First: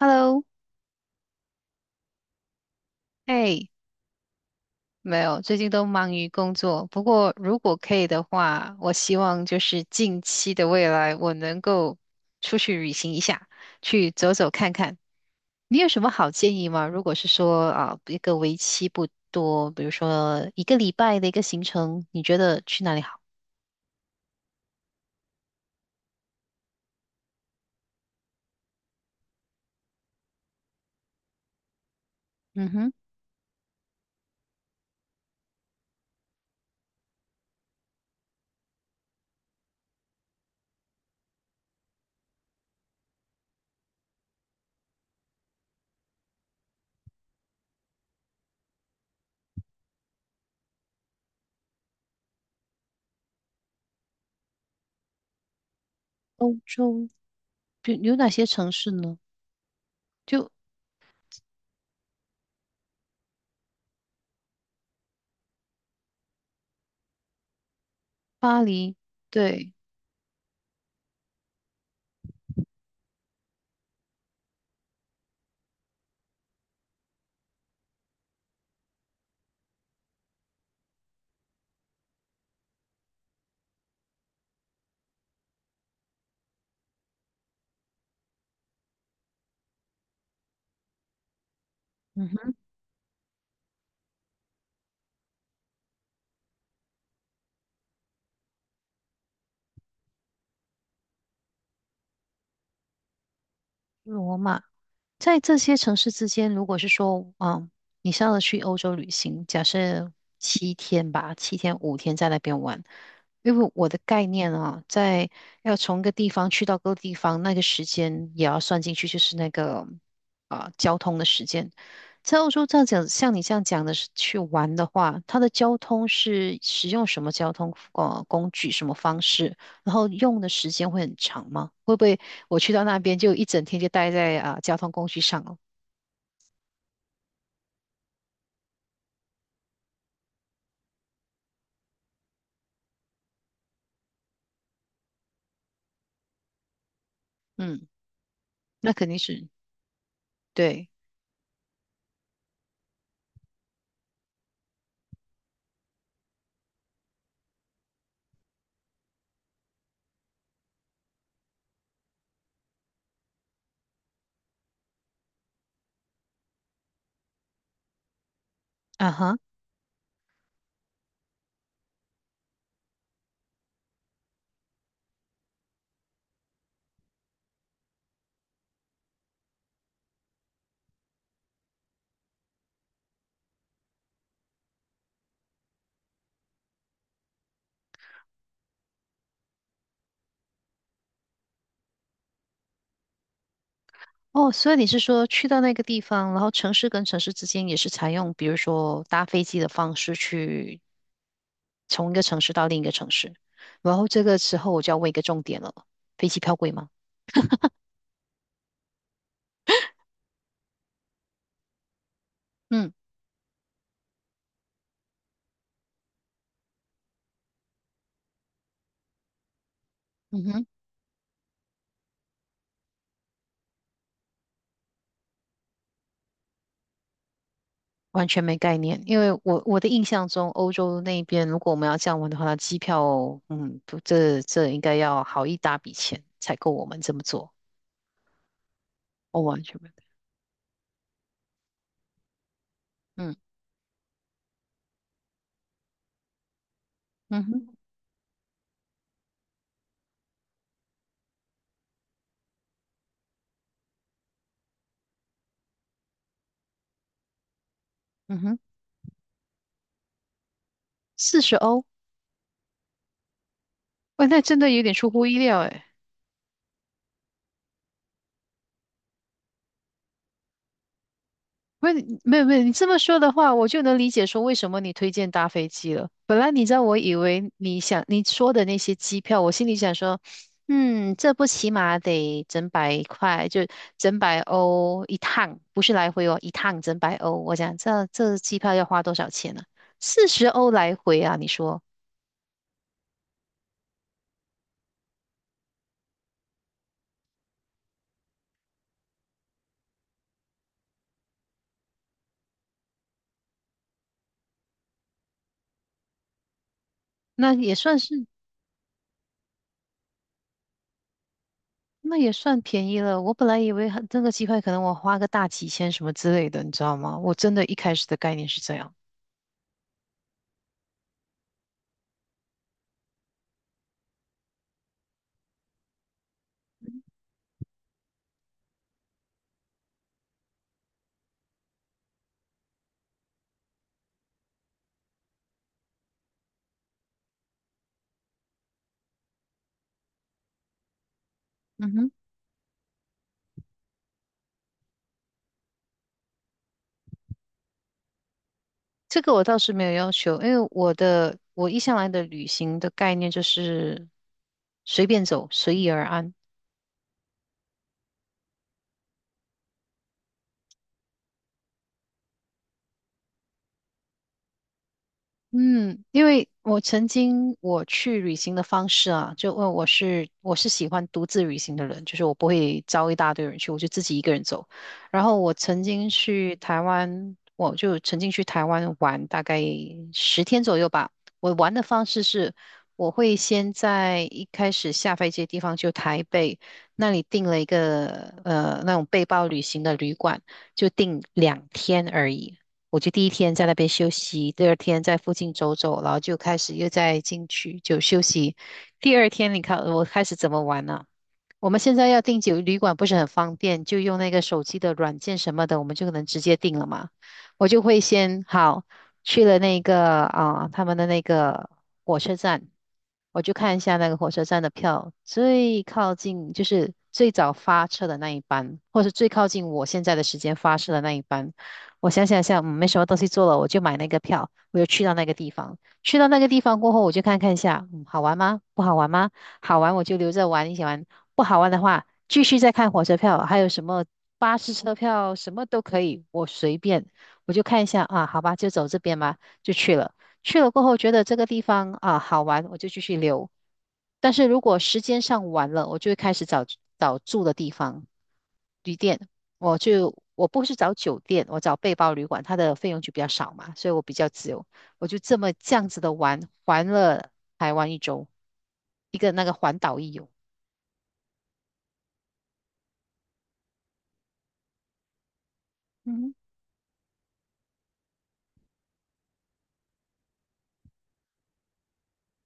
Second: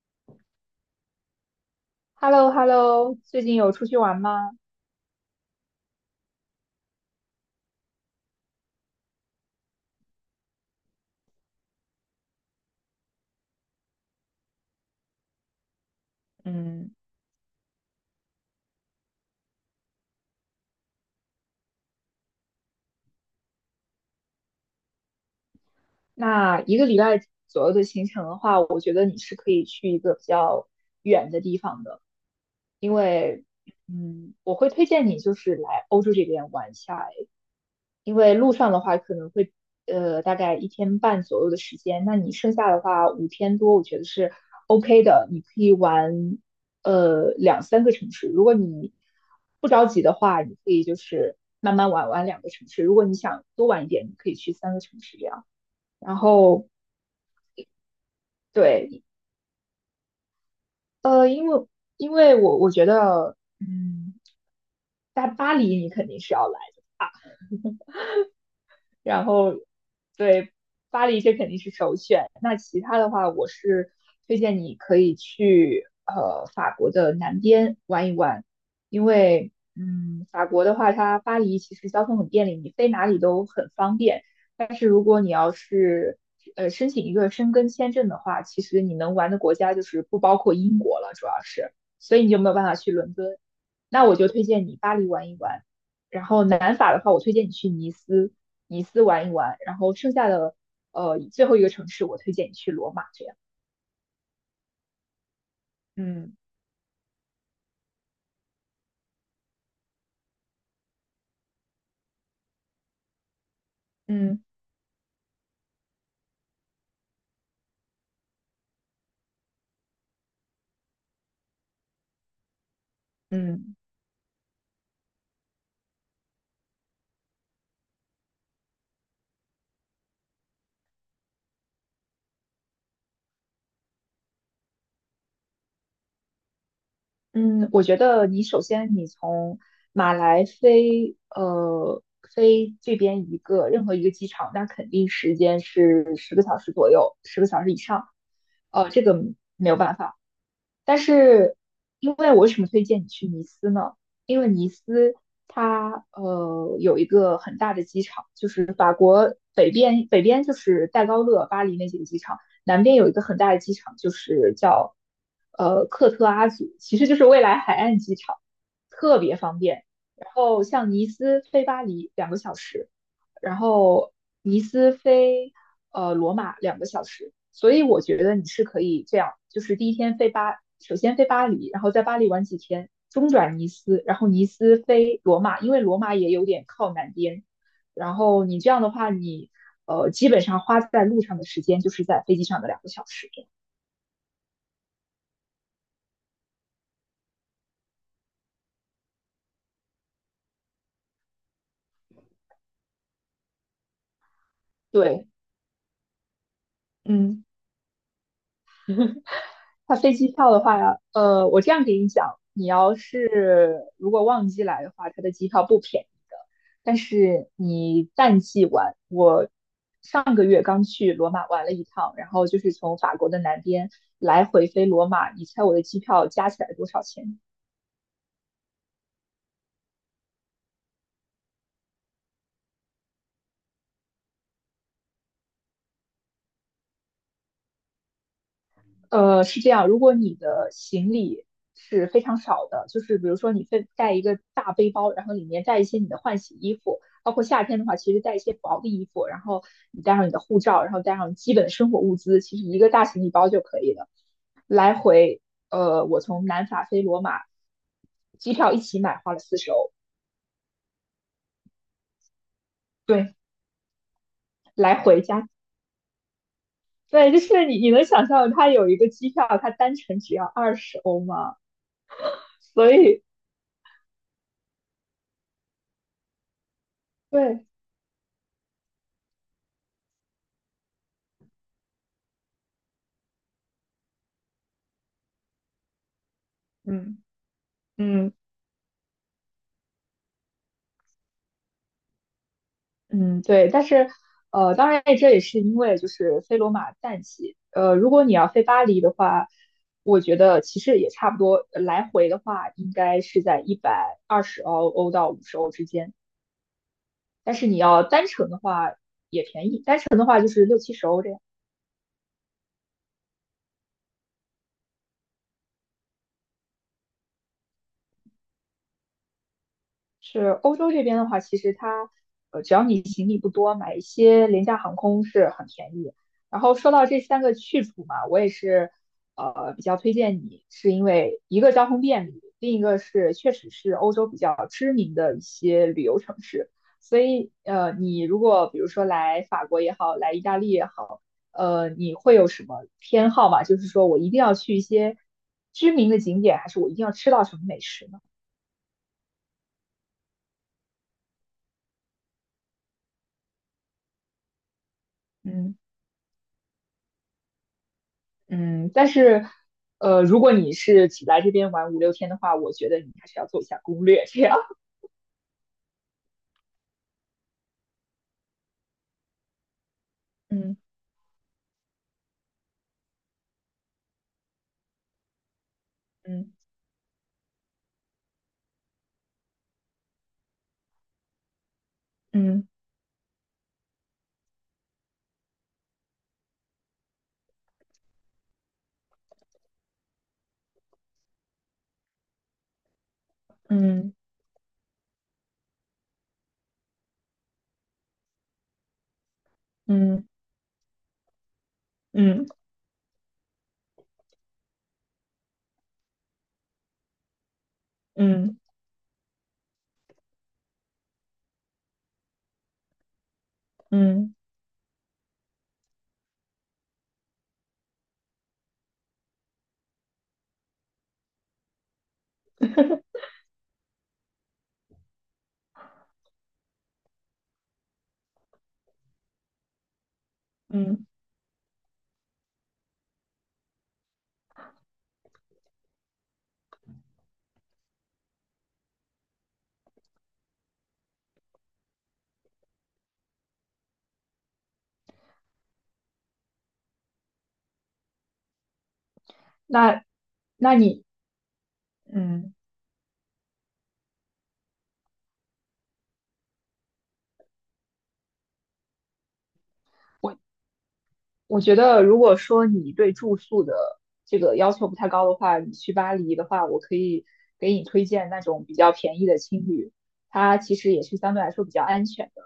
Hello，h e l l o h e l l o 最近哎，有出去玩吗？没有，最近都忙于工作。不过，如果可以的话，我希望就是近期的未来，我能够出去旅行一下，去走走看看。你有什么好建议吗？嗯，如果是说啊，一个为期不多，比如说一个礼拜的一个行程，你觉得去哪里好？那一个礼拜左右的行程的话，我觉得你是可以去一个比较远的地方的，嗯哼，因为，我会推荐你就是来欧洲这边玩一下，因为路上的话可能会大概一天半左右的时间，那你剩下的话5天多，我觉得是 OK 的，你可以玩两三个城市。如果你不着急的话，你可以就是慢慢玩玩两个城市。如果你想多玩一点，你可以去三个城市这样。然欧后洲，比有哪些城市对，呢？就呃，因为因为我觉得在巴黎，你肯定是要来。巴黎，然后对，对，巴黎这肯定是首选。那其他的话，我是推荐你可以去法国的南边玩一玩，因为法国的话，它巴黎其实交通很便利，你飞哪里都很方便。但是如果你要是申请一个申根签证的话，其实你能玩的国家就是不包括英国了，主要是，所以嗯你就没哼，有办法去伦敦。那我就推荐你巴黎玩一玩，然后南法的话，我推荐你去尼斯，尼斯玩一玩，然后剩下的最后一个城市我推荐你去罗马这样。罗马。在这些城市之嗯间，如果是说，你是要去欧洲旅行，假设七天吧，七天5天在那边玩，因为我的概嗯念啊，在要从一个地方去到各个地方，那个时间也要算进去，就是那个啊、交通的时间。在欧洲这样讲，像你这样嗯，讲的是去玩的话，它的交通是使用什么交通工具、什么方式，然后用的时间会很长吗？会不会我去到那边就一整天就待在啊、交通工具上了。嗯，我觉得你首先你从马来飞这边一个任何一个机场，那肯定时间是十个小时左右，十个小时以嗯，上，那这肯个定是没有办法。对但是，因为我为什么推荐你去尼斯呢？因为尼斯它有一个很大的机场，就是法国北边，北边就是戴高乐、巴黎那几个机场，南边有一个很大的机场，就是叫克特阿祖，其实就是未来海岸机场，啊特哈。别方便。然后像尼斯飞巴黎两个小时，然后尼斯飞罗马两个小时，所以我觉得你是可以这样，就是第一天飞巴，首先飞巴黎，然后在巴黎玩几天，中转尼斯，然后尼斯飞罗马，因为罗马也有点靠南边，然后你这样的话，你基本上花在路上的时间就是在飞机上的两个小时。哦，所以你是说去到那个地方，然后城市跟城市之间也是采用，比如说搭飞机的方式去从一个城市到另一个城市。然后这个时候我就要问一个对，重点了，飞机票贵吗？嗯。它飞机票的话我这样给你讲，你嗯要是如果旺季来的话，它的机票不便宜的。但是你淡季玩，我上个嗯月哼，刚去罗马玩了一趟，然后就是从法国的南边来回飞罗马，你猜我的机票加起来多少钱？完全没概念，因为我的印象中，欧洲那边如果我们要这样玩的话，那机票，不这应该要好一大笔钱才够我们这么做。我是完这全没样，如有果你的行李是非常少的，就是比嗯。如说你非带一个大背包，然后里面带一些你的换洗衣服，包嗯括夏哼，天的话，其实带一些薄的衣服，然后你带上你的护照，然后带上基本的生活物资，其实一个大行李包就可以了。来回，我从南法飞罗马，嗯机哼，票一起买花了40欧，四十欧，对，喂，那真的有点来出回乎意加，料诶。对，就是你能想象它有一个机票，它单程只要二十欧吗？喂，没有没有，你这所么说以，的话，我就能理解说为什么你推荐搭飞机了。本来你知道，我以为对，你说的那些机票，我心里想说，这不起码得整百块，就整百欧一趟，不是来回哦，一趟整百嗯。欧。我想这嗯，这机票要花多少钱呢、四十欧来回啊，你说嗯，对，但是，当然这也是因为就是飞罗马淡季，如果你要飞巴黎的话，我觉得其实也差不多，来回的话应该是在一百二十欧到50欧之间，那但是也你算要是。单程的话也便宜，单程的话就是60到70欧这样。那也算便宜了。我本来以为很这个机会可能我花个大几千什么之类的，你知道吗？我真的一开始的概念是这样。是欧洲这边的话，其实它只要你行李不多，买一些廉价航空是很便宜。然后说到这三个去处嘛，我也是比较推荐你，是因为一个交通便利，另一个是确实是欧洲比较知名的一些旅游城市。所以你如果比如说来法国也好，来意大利也好，嗯哼，你会有什么偏好吗？就是说我一定要去一些知名的景点，还是我一定要吃到什么美食呢？这个我倒是没有要求，因为我一向来的旅行的概念就是随便走，嗯。随意而安。嗯，但是，如果你是只来这边玩五六天的话，我觉得你还是要做一下攻略，这样。嗯，因为我曾经我去旅行的方式啊，就问我是嗯喜欢独自旅行的人，就是我不会招一大堆人去，我就自己一个人走。然后我曾经嗯去台湾，我就曾经去台湾玩大概10天左右吧。我玩的方式是，嗯我会先在一开始下飞机的地方，就台北那里订了一个那种背包旅行的旅馆，就订两天而已。我就第一天在那边休嗯息，第二天在附近走走，然后就开始又再进去就休息。第二天你看我开嗯始怎么玩呢、我们现在要订嗯酒旅馆不是很方便，就用那个手机的软件什么的，我们就可能直接订了嘛。我就会先嗯好去了那个啊、他们的那个火车站，我就看一下那个火嗯车站的票，最靠近就是最早发车的那一班，或是最靠近我现在的时间发车的那一班。我想想，没什么东西做了，我就买那个票，我就去到那个地方。去到那个地方过后，我就看看一下，好玩吗？不好玩吗？好玩我就留着玩一起嗯 玩。不好玩的话，继续再看火车票，还有什么巴士车票，什么都可以，我随便，我就看一下啊，好吧，就走这边嘛，就去了。去了过后觉得这个地方啊好玩，我就继续留。但是如果时间上晚了，我就会开始找找住的地方，旅店。我那，就我不那是找你，酒店，我找背包旅馆，嗯，它的费用就比较少嘛，所以我比较自由。我就这么这样子的玩，玩了台湾一周，一个那个环岛一游。我我觉得，如果说你对住宿的这个要求不太高的话，你去巴嗯。黎的话，我可以给你推荐那种比较便宜的青旅，它其实也是相对来说比较安全的，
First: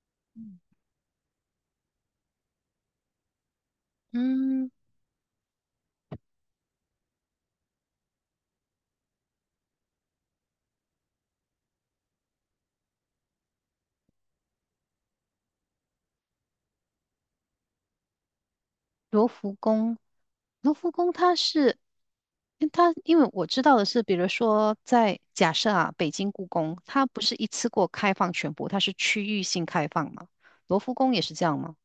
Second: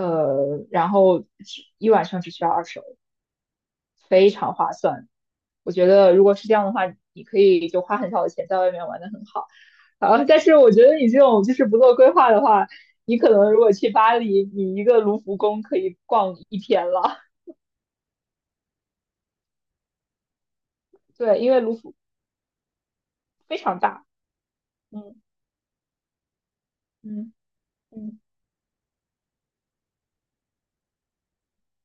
然后只一晚上只需要二十，非常嗯，划算。我觉得如果是这样的话，你可以就花很少的钱在外面玩的很好。啊，但是我觉得你这种就是不做规划的话，你可能如果去巴黎，你一个卢浮宫可以逛一天了。罗浮宫，罗浮宫它对，因为卢是，浮因为我非知道常的是，大。比如说在嗯假设啊，北京故宫，它不嗯是一次过开嗯。放全部，它是区域性开放嘛，罗浮宫也是这样吗？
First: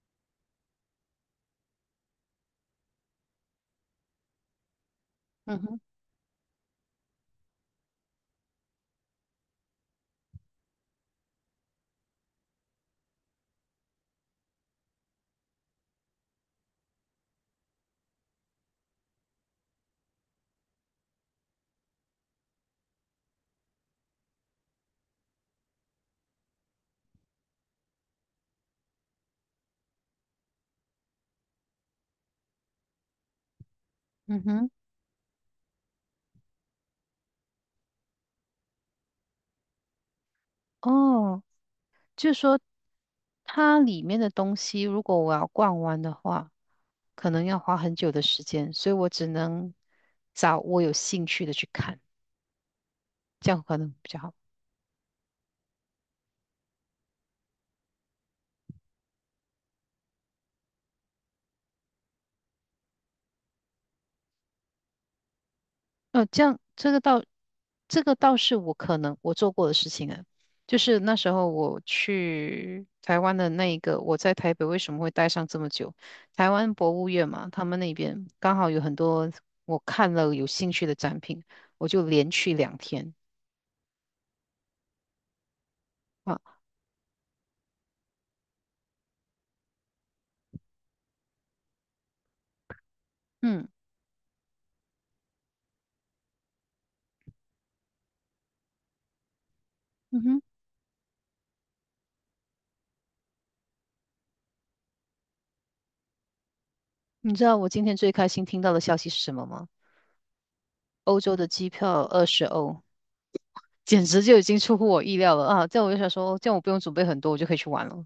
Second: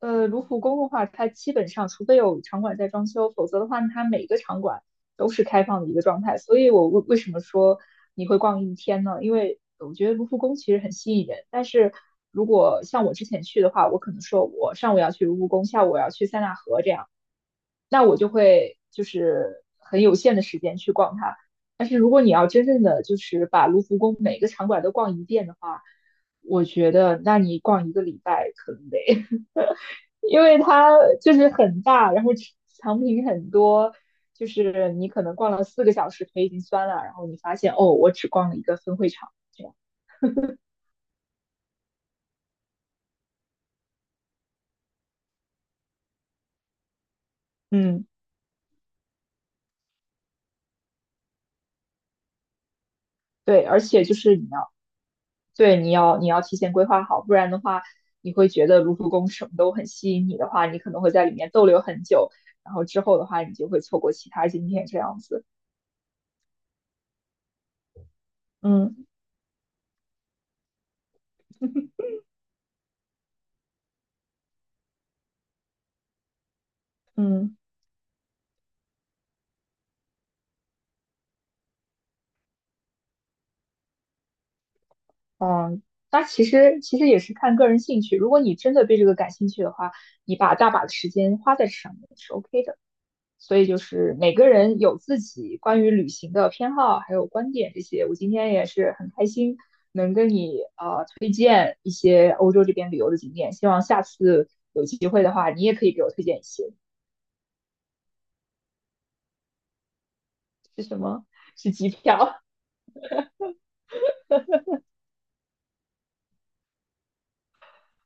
卢浮宫的话，它基本上除非有场馆在装修，否则的话，它每个场馆都是嗯开哼，放的一个状态。所以我为什么说你会逛一天呢？因为我觉得卢浮宫其实很吸引人，但是如果像我之前去的话，我可能说我上午要去卢浮宫，下午我要去塞纳河这样，那我就会就是很有限的时间去逛它。但是如果你要真正的就是把卢浮宫每个场馆都逛一遍的话，我觉得那你逛一个礼拜可能得。因为它就是很大，然后产品很多，嗯就哼，是你可能逛了4个小时，腿已经酸了，然后你发现哦，我只逛了一个分会场，这样，哦，就是说它里面的东西，如果我要逛完的话，可能要花很嗯，久的时间，所以我只能找我有兴趣的去看，这样对，可而能且比就较好。是你要，对，你要提前规划好，不然的话，你会觉得卢浮宫什么都很吸引你的话，你可能会在里面逗留很久，然后之后的话，你就会错过其他景点这样子，呃，这样这个倒，这个倒是我可嗯能我做过的事情啊，就是那时候我去台湾的那一个，我在台北为什么会待上这么久？台湾博物院嘛，嗯。他们那边刚好有很多我看了有兴趣的展品，我就连去两天嗯，那其啊，实其实也是看个人兴趣。如果你真的对这个感兴趣的话，你把大把的时间花在这上面是 OK 的。所嗯以就是每个人有自己关于旅行的偏好，还有观点这些。我今天也是很开心能嗯跟哼，你推荐一些欧洲这边旅游的景点，希望下次有机会的话，你也可以给我推荐一些。你知道我今天最开心听到的消息是什么吗？是什欧么？洲的机是机票二票。十欧，简直就已经出乎我意料了啊！这样我就想说，哦这样我不用准备很多，我就可以去玩了，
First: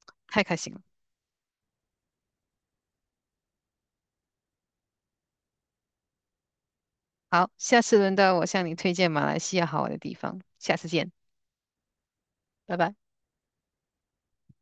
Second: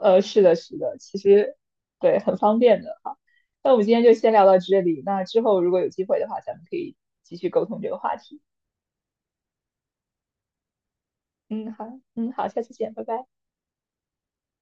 太是开的，心是了。的，其实对，很方便的哈。那我们今天就先聊到这里，那之后如果有机会的话，咱们可以继续好，沟下通这次个轮话到题。我向你推荐马来西亚好玩的地方，下次见，嗯，好，嗯，好，下次拜见，拜。拜拜。